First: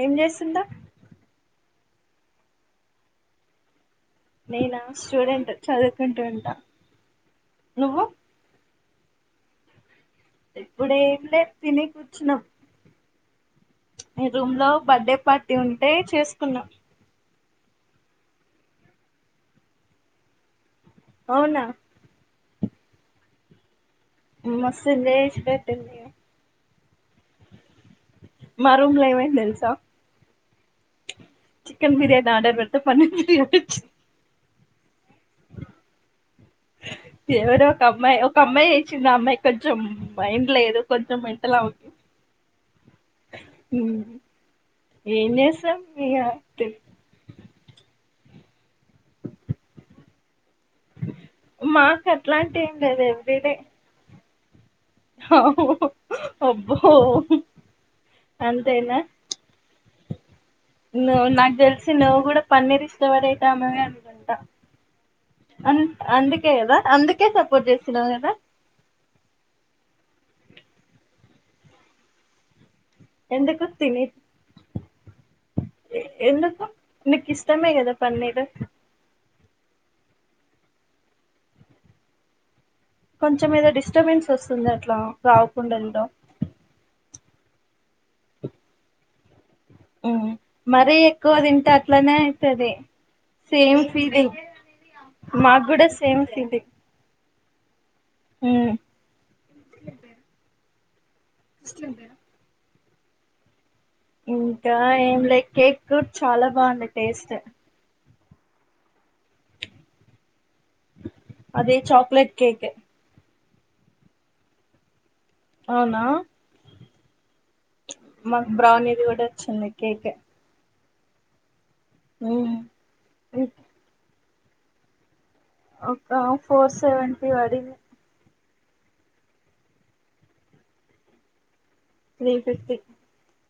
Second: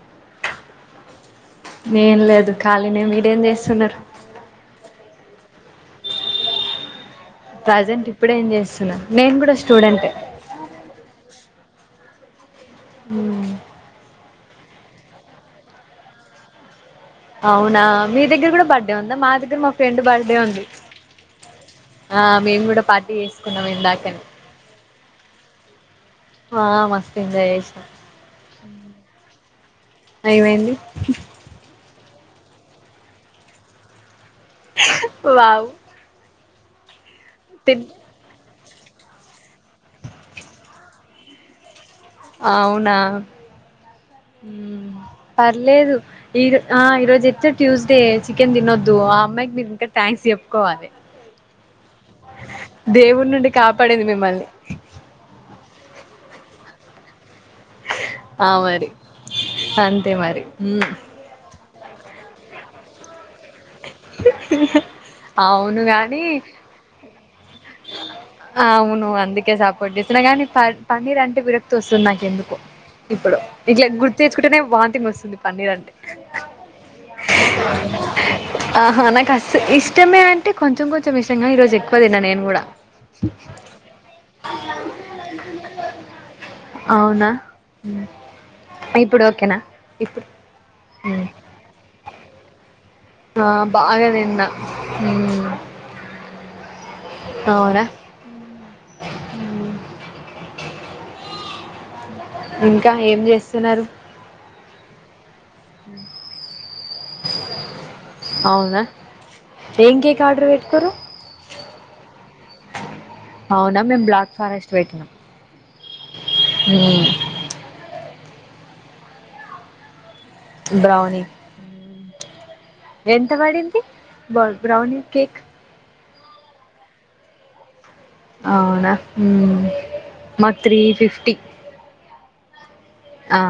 ఏం చేస్తున్నావ్ ఎం లేదు ఖాళీనే మీరేం చేస్తున్నారు నేనా స్టూడెంట్ చదువుకుంటూ ఉంటా నువ్వు ప్రజెంట్ ఇప్పుడే ఏం చేస్తున్నా నేను కూడా స్టూడెంట్ ఏ నం ఊ ఈ రూమ్ లో బర్త్డే పార్టీ ఉంటే చేసుకున్నాం అవునా మీ దగ్గర కూడా బర్త్డే ఉందా మా దగ్గర మా ఫ్రెండ్ బర్త్డే ఉంది అవునా ఆ మేము కూడా పార్టీ చేసుకున్నాం ఇందాకనే మస్తు లేస్ పెట్టంది ఇగ ఆ మస్తు ఎంజాయ్ చేసినం మమా రూమ్ లో ఏమైంది తెలుసా ఏమైంది చికెన్ బిర్యానీ ఆర్డర్ పెడితే పన్నీర్ బిర్యానీ వచ్చింది వావ్ ఎవరో ఒక తిన్ అమ్మాయి ఒక అమ్మాయి వచ్చింది ఆ అమ్మాయి కొంచెం మైండ్ లేదు కొంచెం మెంటల్ ఆమెకి అవునా ఉమ్, హు ఏం చేస్తాం పర్లేదు ఈ ఇగ ఆ ఈరోజు అయితే ట్యూస్డే చికెన్ తినోద్దు ఆ అమ్మాయికి మీరు ఇంకా థ్యాక్స్ చెప్ప కోవాలి మాకు అట్లాంటి ఏం లేదు దేవుడి నుండి ఎవ్రీడే కాపాడింది మిమ్మల్ని అబ్బో ఆ మరి అంతేనా అంతే మరి మ్మ్. నువ్వు నాకు తెలిసి నువ్వు కూడా పన్నీర్ ఇష్టపడేటమవే అనుకుంటా అ అవును గాని అందుకే కదా అందుకే సపోర్ట్ చేస్తున్నావు కదా అవును అందుకే సపోర్ట్ చేస్త తినగానే పన్నీర్ అంటే విరక్తి వస్తుంది నాకు ఎందుకో ఇప్పుడు ఎందుకు ఇట్లా తిని గుర్తు తెచ్చుకుంటేనే వాంతింగ్ వస్తుంది పన్నీర్ అంటే ఎందుకు నీకు ఇష్టమే కదా పన్నీరు ఆహా నాకు అస్ ఇష్టమే అంటే కొంచెం కొంచెం ఇష్టంగానీ ఈరోజు ఎక్కువ తిన్న నేను కూడా కొంచెం ఏదో డిస్టర్బెన్స్ వస్తుంది అట్లా రావకుండా తినడం అవునా ఉ ఇప్పుడు ఓకేనా ఉ ఇప్పుడు మరీ ఉమ్. ఎక్కువ తింటే అట్లనే అయతది ఆ సేమ్ బాగా పీలింగ్ తిన్నా ఉమ్. నాకూడా సేమ్ పీలింగ్ అవునా ఉమ్, ఉ ఇష్టం లేదా ఇంకా ఏం చేస్తున్నారు ఇంకా ఏం లే కేక్ చాలా బాగుండా టేస్ట్ అవునా ఏం కేక్ ఆడార్ పే అదే చాక్లేెట్ కేక్ అవునా మేము బ్లాక్ ఫారెస్ట్ పెట్టినాం అవునా ఊ మాకు బ్రౌనీది కూడా వచ్చింది కేక్ బ్రౌని ఉమ్ ఎంత పడింది బ్రౌని కేక్ ఒక ఫోర్ సెవెంటీ వడింది అవునా మ్ మాకు త్రీ ఫిఫ్టీ త్రీ ఫిఫ్టీ ఆ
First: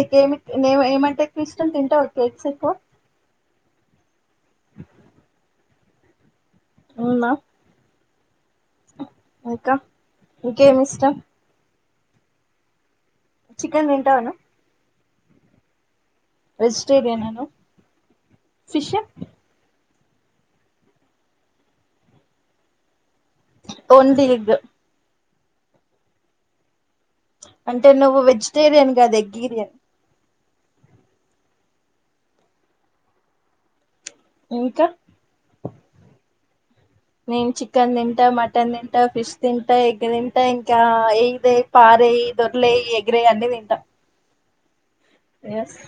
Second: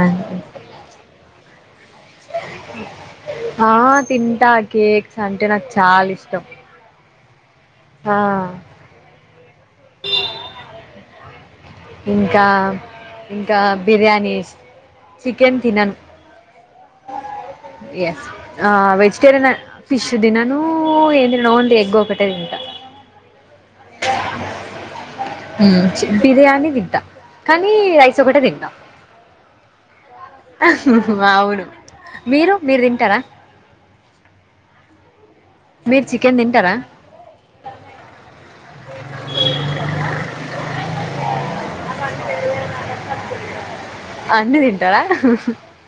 అంతే. నే ఏమంటే ఎక్కువ ఇష్టం తింటావ కేక్స్ ఎక్కువ ఆ తింటా కేక్స్ అంటే నాకు చాలా ఇష్టం అవునా ఆ ఇంక ఇంకేం ఇష్టం ఇంకా ఇంకా చికెన్ తింటావా బిర్యానీ నువ్వు ఇష్టం చికెన్ తినను వెజిటేరియనా నువ్వు ఎస్ ఆ ఫిష్ వెజిటేరియన్ ఫిష్ దినను ఏంది నేను ఓల్ని ఎగ్ ఒకటే తింటాను ఒంట్ లిగ్ ఉమ్ బిర్యానీ దింటా అంటే నువ్వు వెజిటేరియన్ గాదు ఎగ్గీరియన్ అవును మీరు మీరు తింటారా ఇంక ఇంకెం తింటారా నేను చికెన్ తింటా మటన్ తింటా ఫిష్ తింటా ఎగ్ తింటా ఇంకా ఎ పారేయి దొర్లేయి ఎగిరేయి అన్నీ తింటా అన్ని తింటారా ఎస్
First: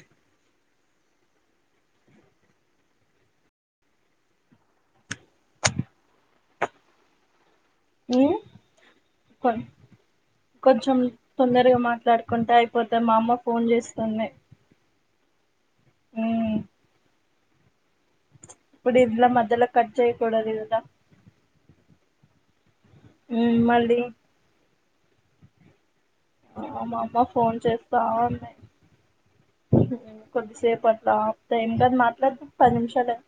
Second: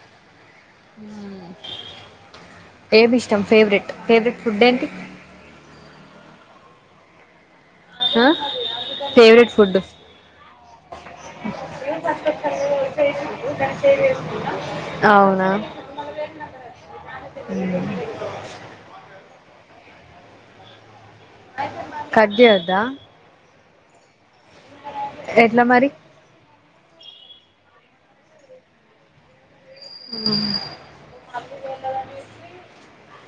ఏమి ఇష్టం ఫేవరెట్ ఫేవరెట్ ఫుడ్ ఏంటి ఆ ఉమ్ కొ ఫేవరెట్ ఫుడ్ కొంచెం తొందరగా సస్త మాట్లాడుకుంటే అయిపోతే మా అమ్మ ఫోన్ చేస్తుంది వస్త అవునా ఉమ్ ఇప్పుడు ఇలా మధ్యల కట్ చేయ్యకూడదు గద గట్ జేయద్ద మ్ మళ్ళీ ఎట్లా మరి ఆ మా అమ్మ ఫోన్ చేస్తా ఉంది కొద్దిసేపు అట్లా ఏం కాదు మాట్లాడదం పది నిమిషాలే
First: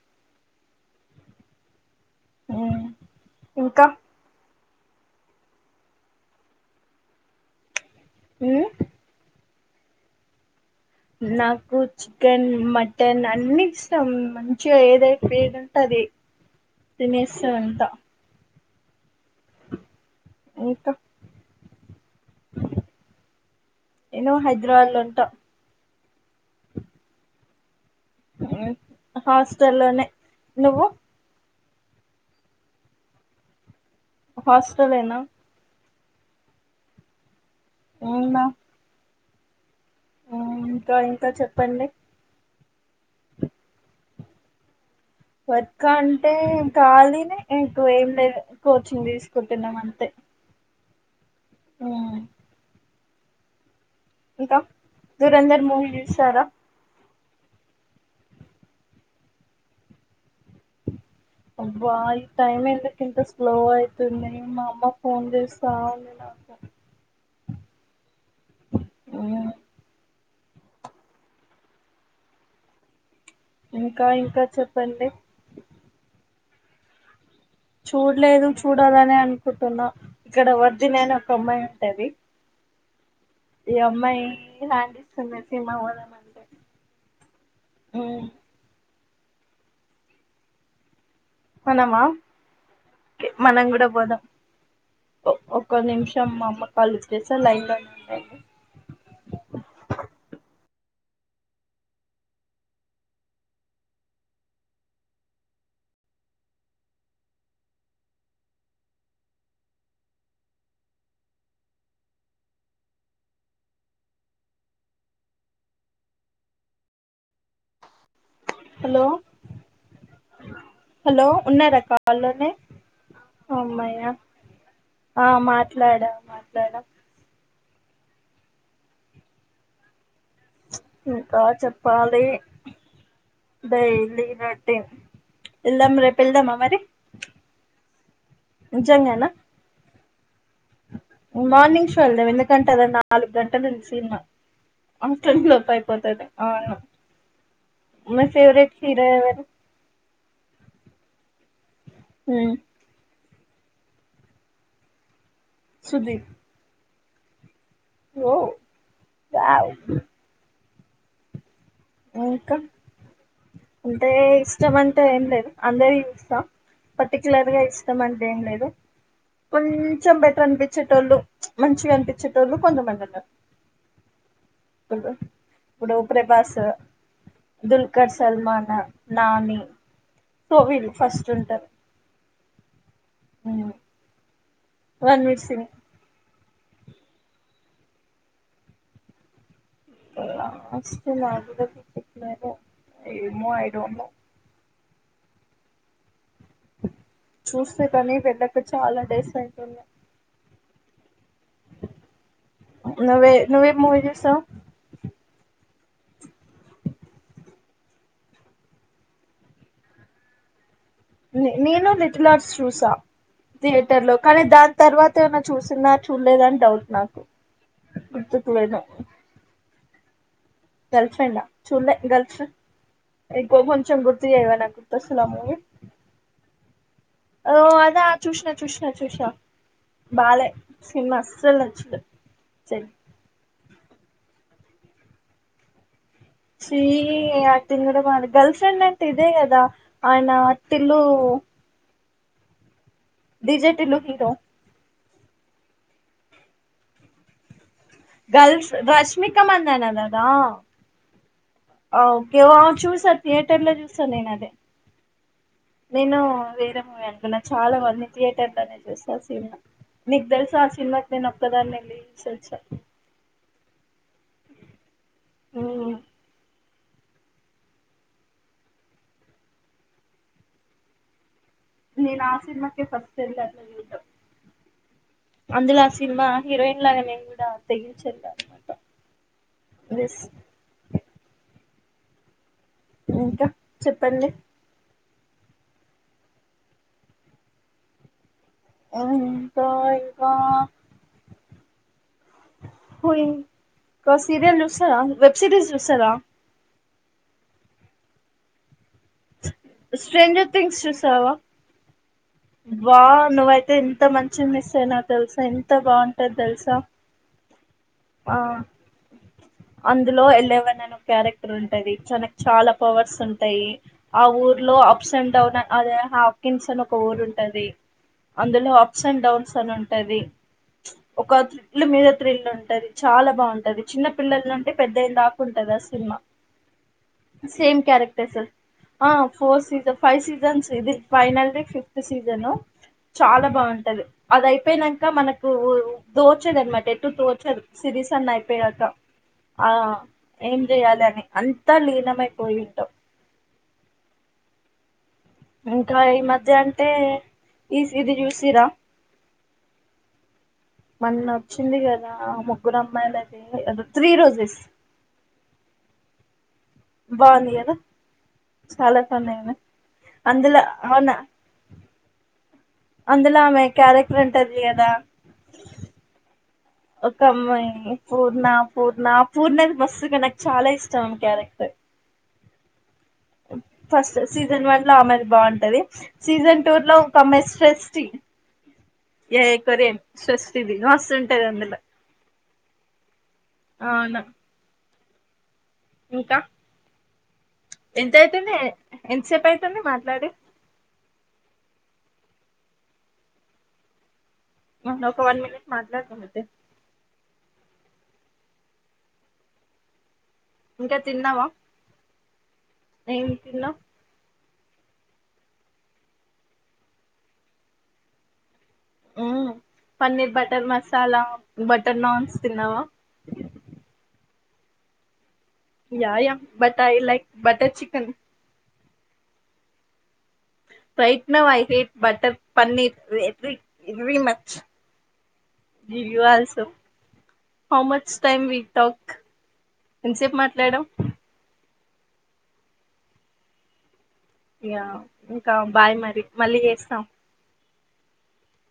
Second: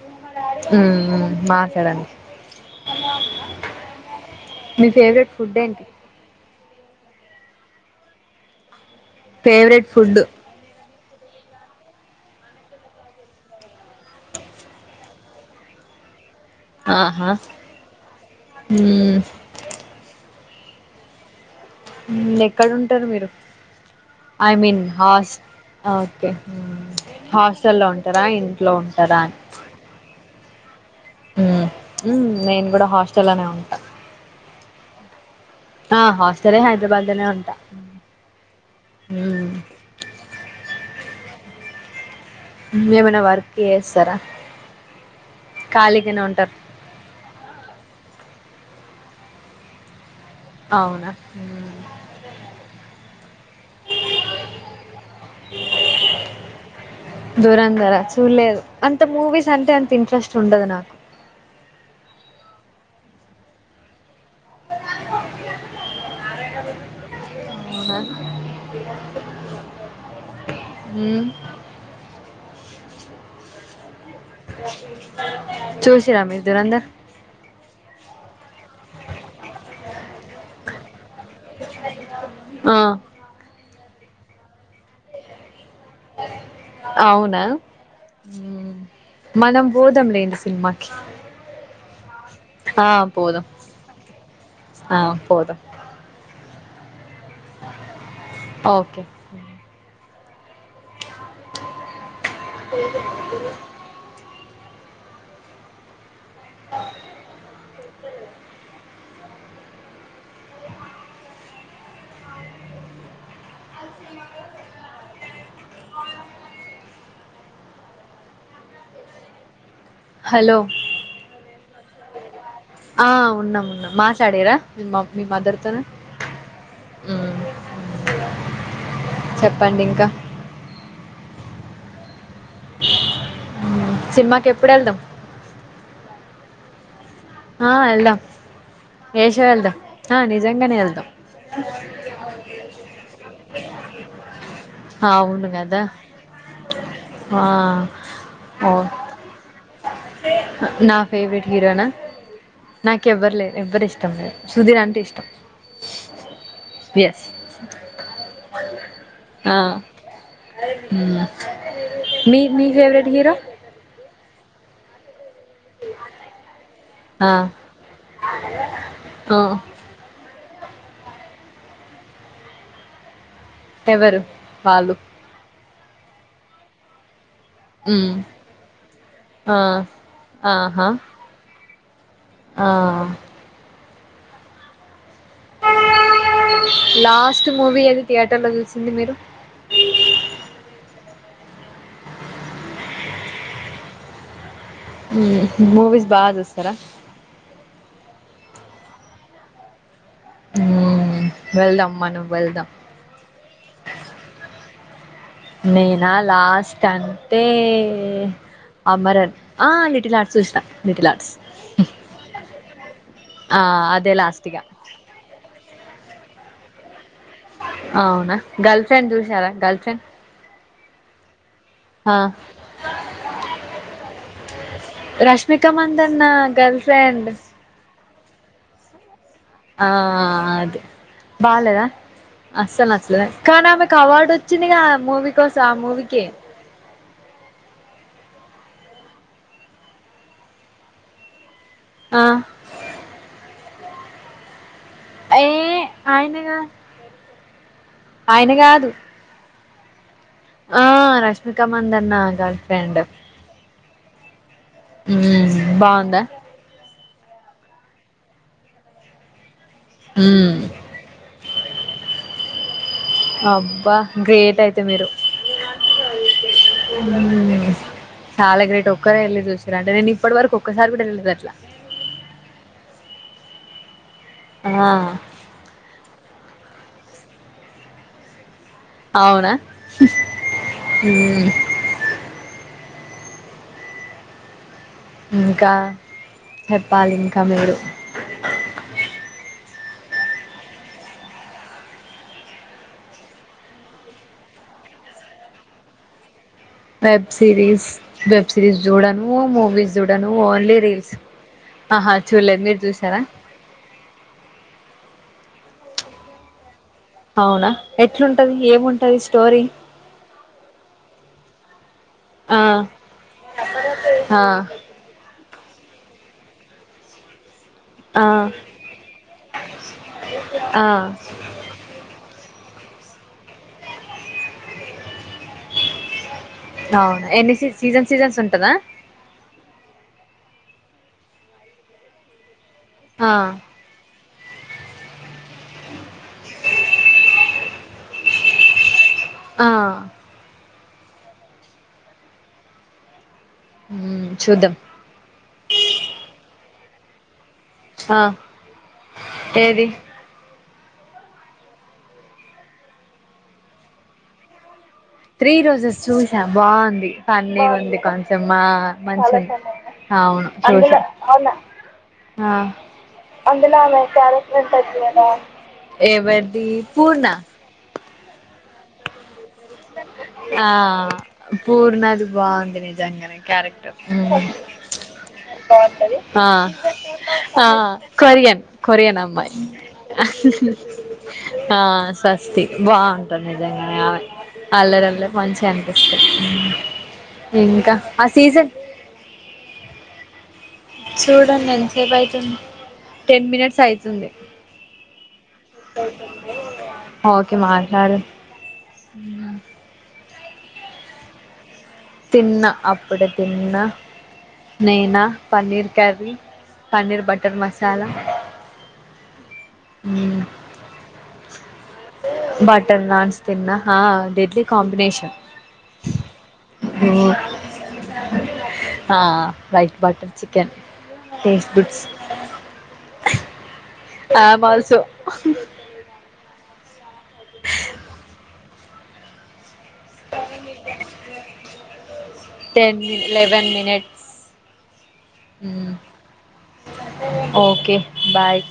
ఉమ్మ్ ఉ ఇంక మి ఫేవరెట్ ఫుడ్ ఏంటి ఉమ్ ఫేవరెట్ ఫుడ్ నాకు చికెన్ మటన్ అన్ని ఇష్టం మంచిగా ఏదై ఎది అంటే అది తినెసాఅంత ఉమ్ ఇంక ఎక్కడ ఉంటరు మీరు నేను ఐ మీన్ హైదరాబాద్ లో ఉంటా హాస్ ఆ ఓకే హాస్టల్లో అ ఉంటర ఇంట్లో ఉంటర అని హాస్టల్లోనే నువ్వు మ్ నేను కూడా హాస్టల్ లోనే ఉంటా హాస్టలేనా ఆ హాస్టలే హైదరాబాద్ లోనే ఉంటా ఏమ్ ర నా ఇంక ఇంకా చెప్పండి ఏమయినా వర్క్ చేస్తారా వర్క్ ఖాళీగానే అంటే ఉంటారు ఖాళీనె ఎక్కువేం లేదు కోచింగ్ తీసుకుంటున్నాం అంతె అవున ఆ ఇంక దురంధర్ మూవీ చూసారా దూరందర చూడలేదు అంత మూవీస్ అంటే అంత ఇంట్రెస్ట్ ఉండదు నాకు అబ్బా ఈ టైం ఎందుకు ఇంత స్లో అయితుంది మా అమ్మ ఫోన్ చేస్తా ఉంది నాకు అవున ఉమ్ ఉమ్ ఇంక ఇం చూసిర మీరు దురంధర్ చూడ్లేదు చూడాలనె అనుకుంటున్నా ఇక్కడ వద్ది నేను అ ఈ అమ్మాయి హాండిస్తుందన్ అవున మనం పోదం లెండి సినిమాకి మనమా ఆ, ఒకే పోదాం మనం కూడా పోదాం ఆ, పోదాం ఒక్క నిమిషం మా అమ్మ కాల్ జేస లైన్ లోనే ఉండండి ఓకే అకు [unintelligible] హలొ హలో హలో ఉన్నార కాల్ లోనె ఆ ఉన్నాం ఉన్నం మాట్లాడిరా మీ మామ్ మీ ఆ మాదర్ తోని మాట్లాడా మాట్లాడా ఉ చెప్పండి ఇంక ఇంకా చెప్పాలి మ్మ్. డైలీ సినిమాకి ఎప్పుడు రొటీన్ వెళ్దాం ఎల్దాం రేపు ఎల్దామ మరి ఆ ఎల్దాం ఎ నిజంగానా షో ఎల్దము ఆ ని మార్నింగ్ షో వెళ్దాం ఎందుకంటే అది నాలుగు గంటలుంది సినిమా అంట్లున్ అవును కదా లోపయిపోతాది అవును ఆ మి ఓ ఫెవ్రెట్ హీరో ఎవరు నా ఫేవ్రెట్ హీరోనా నాకెవ్వరు లేరు ఎవ్వరి ఇష్టం లేరు సుధీర్ అంటే ఇష్టం సుధీర్ ఎస్ ఓవు వ్యావ్ హు మీ మీ ఫేవరెట్ హీరో ఇష్టంమంటే ఏం లేదు అందరియి చూస్తా ఆ పర్టికలర్ గా ఇష్టం అంటే ఏం లేదు ఆ కొంచెం బెటర్ అనిపించేటోళ్ళు మంచిగా అనిపించేటోళ్ళు కొంతమందున్నారు ఎవరు వాళ్ళు ఇప్పుడు ప్రభాస్ దుల్కర్ ఉమ్ సల్మానా ఆ నాని ఆహా టోవిల్ ఫస్ట్ ఉంటారు ఆ వన్ మిడ్సిని లాస్ట్ మూవీ ఏది థియేటర్ లో చూసింది మీరు నా గుడా తీపిచు నేమో ఏమో ఐ డోంట్ నో మూవీస్ బాగా చూస్తారా చూసే కాని వెళ్ళక చాలా డేస్ అయితుంది మ్మ్. వెళ్దాం మనం వెళ్దాం నువ్వే నువ్వేం మూవీ చూసావ్ నేనా లాస్ట్ అంటే అమరన్ ఆ లిటిల్ హార్ట్ చూసిన లిటిల్ ఆర్ట్స్ నేను లిటిల్ హార్ట్స్ చూసా ఆ థియేటర్ అదే లో కానీ లాస్ట్ ఇగ దాని తర్వాత ఏమైనా చూసా నా చూడలేద అని డౌట్ నాకు అవునా గుర్తుకులేదు గర్ల్ ఫ్రెండ్ చూసారా గర్ల్ ఫ్రెండ్ గర్ల్ ఫ్రెండ్ హ చూలే ఆ గర్ల్ ఫ్రెండ్ ఇంకా కొంచం గుర్తు చేయవా నాకు గుర్తొస్తలే ఆ movie Rashmika Mandanna girlfriend చూస్న చూస్నా చూసా ఆ అదే బాలేదా నచ్చలే అసలు అస్లేద కానీ ఆమెకు అవార్డు చిన్నగా ఆ మూవీ కోసం ఆ మూవీకి సీ [unintelligible] కూడా గర్ల్ ఫ్రెండ్ అంట ఇదే కదా ఆయన టీలు ఆ డిజె టిట్లు హీరో ఏ ఆయన గాదు గర్ల్ రష్మిక మందన ఆ రష్మిక మందన్న ఓకే గర్ల్ ఆ ఫ్రెండ్ చూసాను థియేటర్ లో చూసా నేను అదే అ నేను వేరే మూవీ అనుకున్నా చాలా మంది థియేటర్ లోనే చూస సినిమా నీకు తెల్సా ఉమ్ ఆ సినిమా నేను ఒక్కదాన్ని ఎల్లి చూసి ఆచ అబ్బా గ్రేట్ అయితే మీరు మ్మ్. చాలా గ్రేట్ ఒక్కరు వెళ్ళి చూసారు అంటే నేను ఇప్పటి వరకు ఒక్కసారి కూడా చిల్లేదు అట్లా నేను ఆ సినిమాకే ఫస్ట్ ఎల్లా థియేటర్ ఆ అందులో ఆ సినిమా హీరోయిన్ లాగానే నేను కూడా తెగించేల్లా అవునా ఇంకా చెప్పండి ఇంకా చెప్పాలి ఇంకా మీరే [inaudible] ఇంకా ఇంకా హూ సిరియల్ చూస్తావా వెబ్ సిరీస్ చూస్తారా వెబ్ సిరిస్ వెబ్ సిరీస్ జూడను మూవీస్ జూడను స్ట్రేంజర్ ఓన్లీ థింగ్స్ రీల్స్ చూసావా ఆహ బా నువ్వయితే ఎంత మంచి మిస్ అయినావు తెలుసా ఎంత బాగుంటది తెలుసా అవునా ఎట్లుంటది ఆ ఏముంటది స్టోరీ అందులో ఎలెవెన్ అనే క్యారెక్టర్ ఉంటది చన ఆ చాలా పవర్స్ ఉంటాయి ఆ ఊర్ లో అప్స్ అండ్ డౌన్ అదే హాకిన్స్ అని ఒక ఊరు ఉంటది ఆ అందులో అప్స్ అండ్ డౌన్స్ అని ఉంటది ఆ ఒక థ్రిల్లు మీద త్రిల్లు ఉ టది చాలా బాగుంటది చిన్న పిల్లలంటే పెద్దయిన దాకా ఉంటది ఆ సినిమా అవునా ఎన్ని సీ సేమ్ సీజన్ క్యారెక్టర్ సీజన్స్ సా ఉంటదా ఆ ఫోర్ సీజన్ ఫైవ్ సీజన్స్ ఇది ఫైనల్ ఫిఫ్త్ సీజను ఆ చాలా బాగుంటది అదయిపోనాక మనకు దోచదు అనమాట ఎటు దోచదు సిరీస్ అన్ని అయిపోయానాక ఆ ఏం చెయాలి అని అంతా లీనమై పోయి ఉంటాం చూద్దాం ఇంకా ఈ మధ్య అంటే ఈస్ ఇది ఆ చూసీరా ఏది మీన్న వచ్చింది కదా ఆ ముగ్గురు అమ్మాయిలది త్రీ రోజెస్ త్రీ రోజెస్ చూస బాగుంది బాగుంది ఫన్నీ కదా ఉంది కొంచె మా చాలా ఫన్ మంచి అయింది అవును అందులో చూసా అవునా ఆ అందులో ఆమె అందులా క్యారెక్టర్ ఉంటది కదా [unintelligible] ఒక అమ్మాయి పూర్ణ పూర్ణ పూర్ణ మస్ ఆ పూర్ణది బాగుంది, నది గంగానే క్యారెక్టర్ ఫస్ట్ ఉ సీజన్ వన్ లో ఆమెది పూర్ణ బాగుంటది అంటది సీజన్ టూ పూర్ణ లో ఒక అమ్మాయి పూర్ణ సృష్టి అంట కొరియన్ కొరియన్ ఏ అమ్మాయి కొరియన్ సృష్టిది మస్తు ఉంటది అందులో స్స్తి బా బాగుంటది నిజంగా అవునా అల్లరిల్లరి మంచిగా అనిపిస్తది. ఇంకా ఎంత ఆ అయితుంది సీజన్ ఎంతసేపు అయితుంది మాట్లాడి, చూడండి ఎంతసేపు అవుతుంది టెన్ మినిట్స్ అయితుంది. ఒక వన్ మినిట్ మాట్లాడుకుంతే ఆ ఒకే మాట్లాడు ఉ ఇంకా తిన్నావా తిన్న ఏం అప్పుడె తిన్న తిన్నావ్ నేనా paneer curry, paneer butter masala paneer butter masala బట్ట బటర్ నాన్స్ తిన్నా హా idli combination yeah but like butter chicken right button బైట్నవ్ ఐ హేట్ బటర్ పన్నీర్ వె I much am also will స హాౌ మచ్ టై వ టోక్ ఎంతసేపు మాట్లాడవు టెన్ ఇలేవెన్ మీనిట్ ఇ్యా ఇంకా బాయ్ మరి మళ్ళీ చేస్తా. Okay bye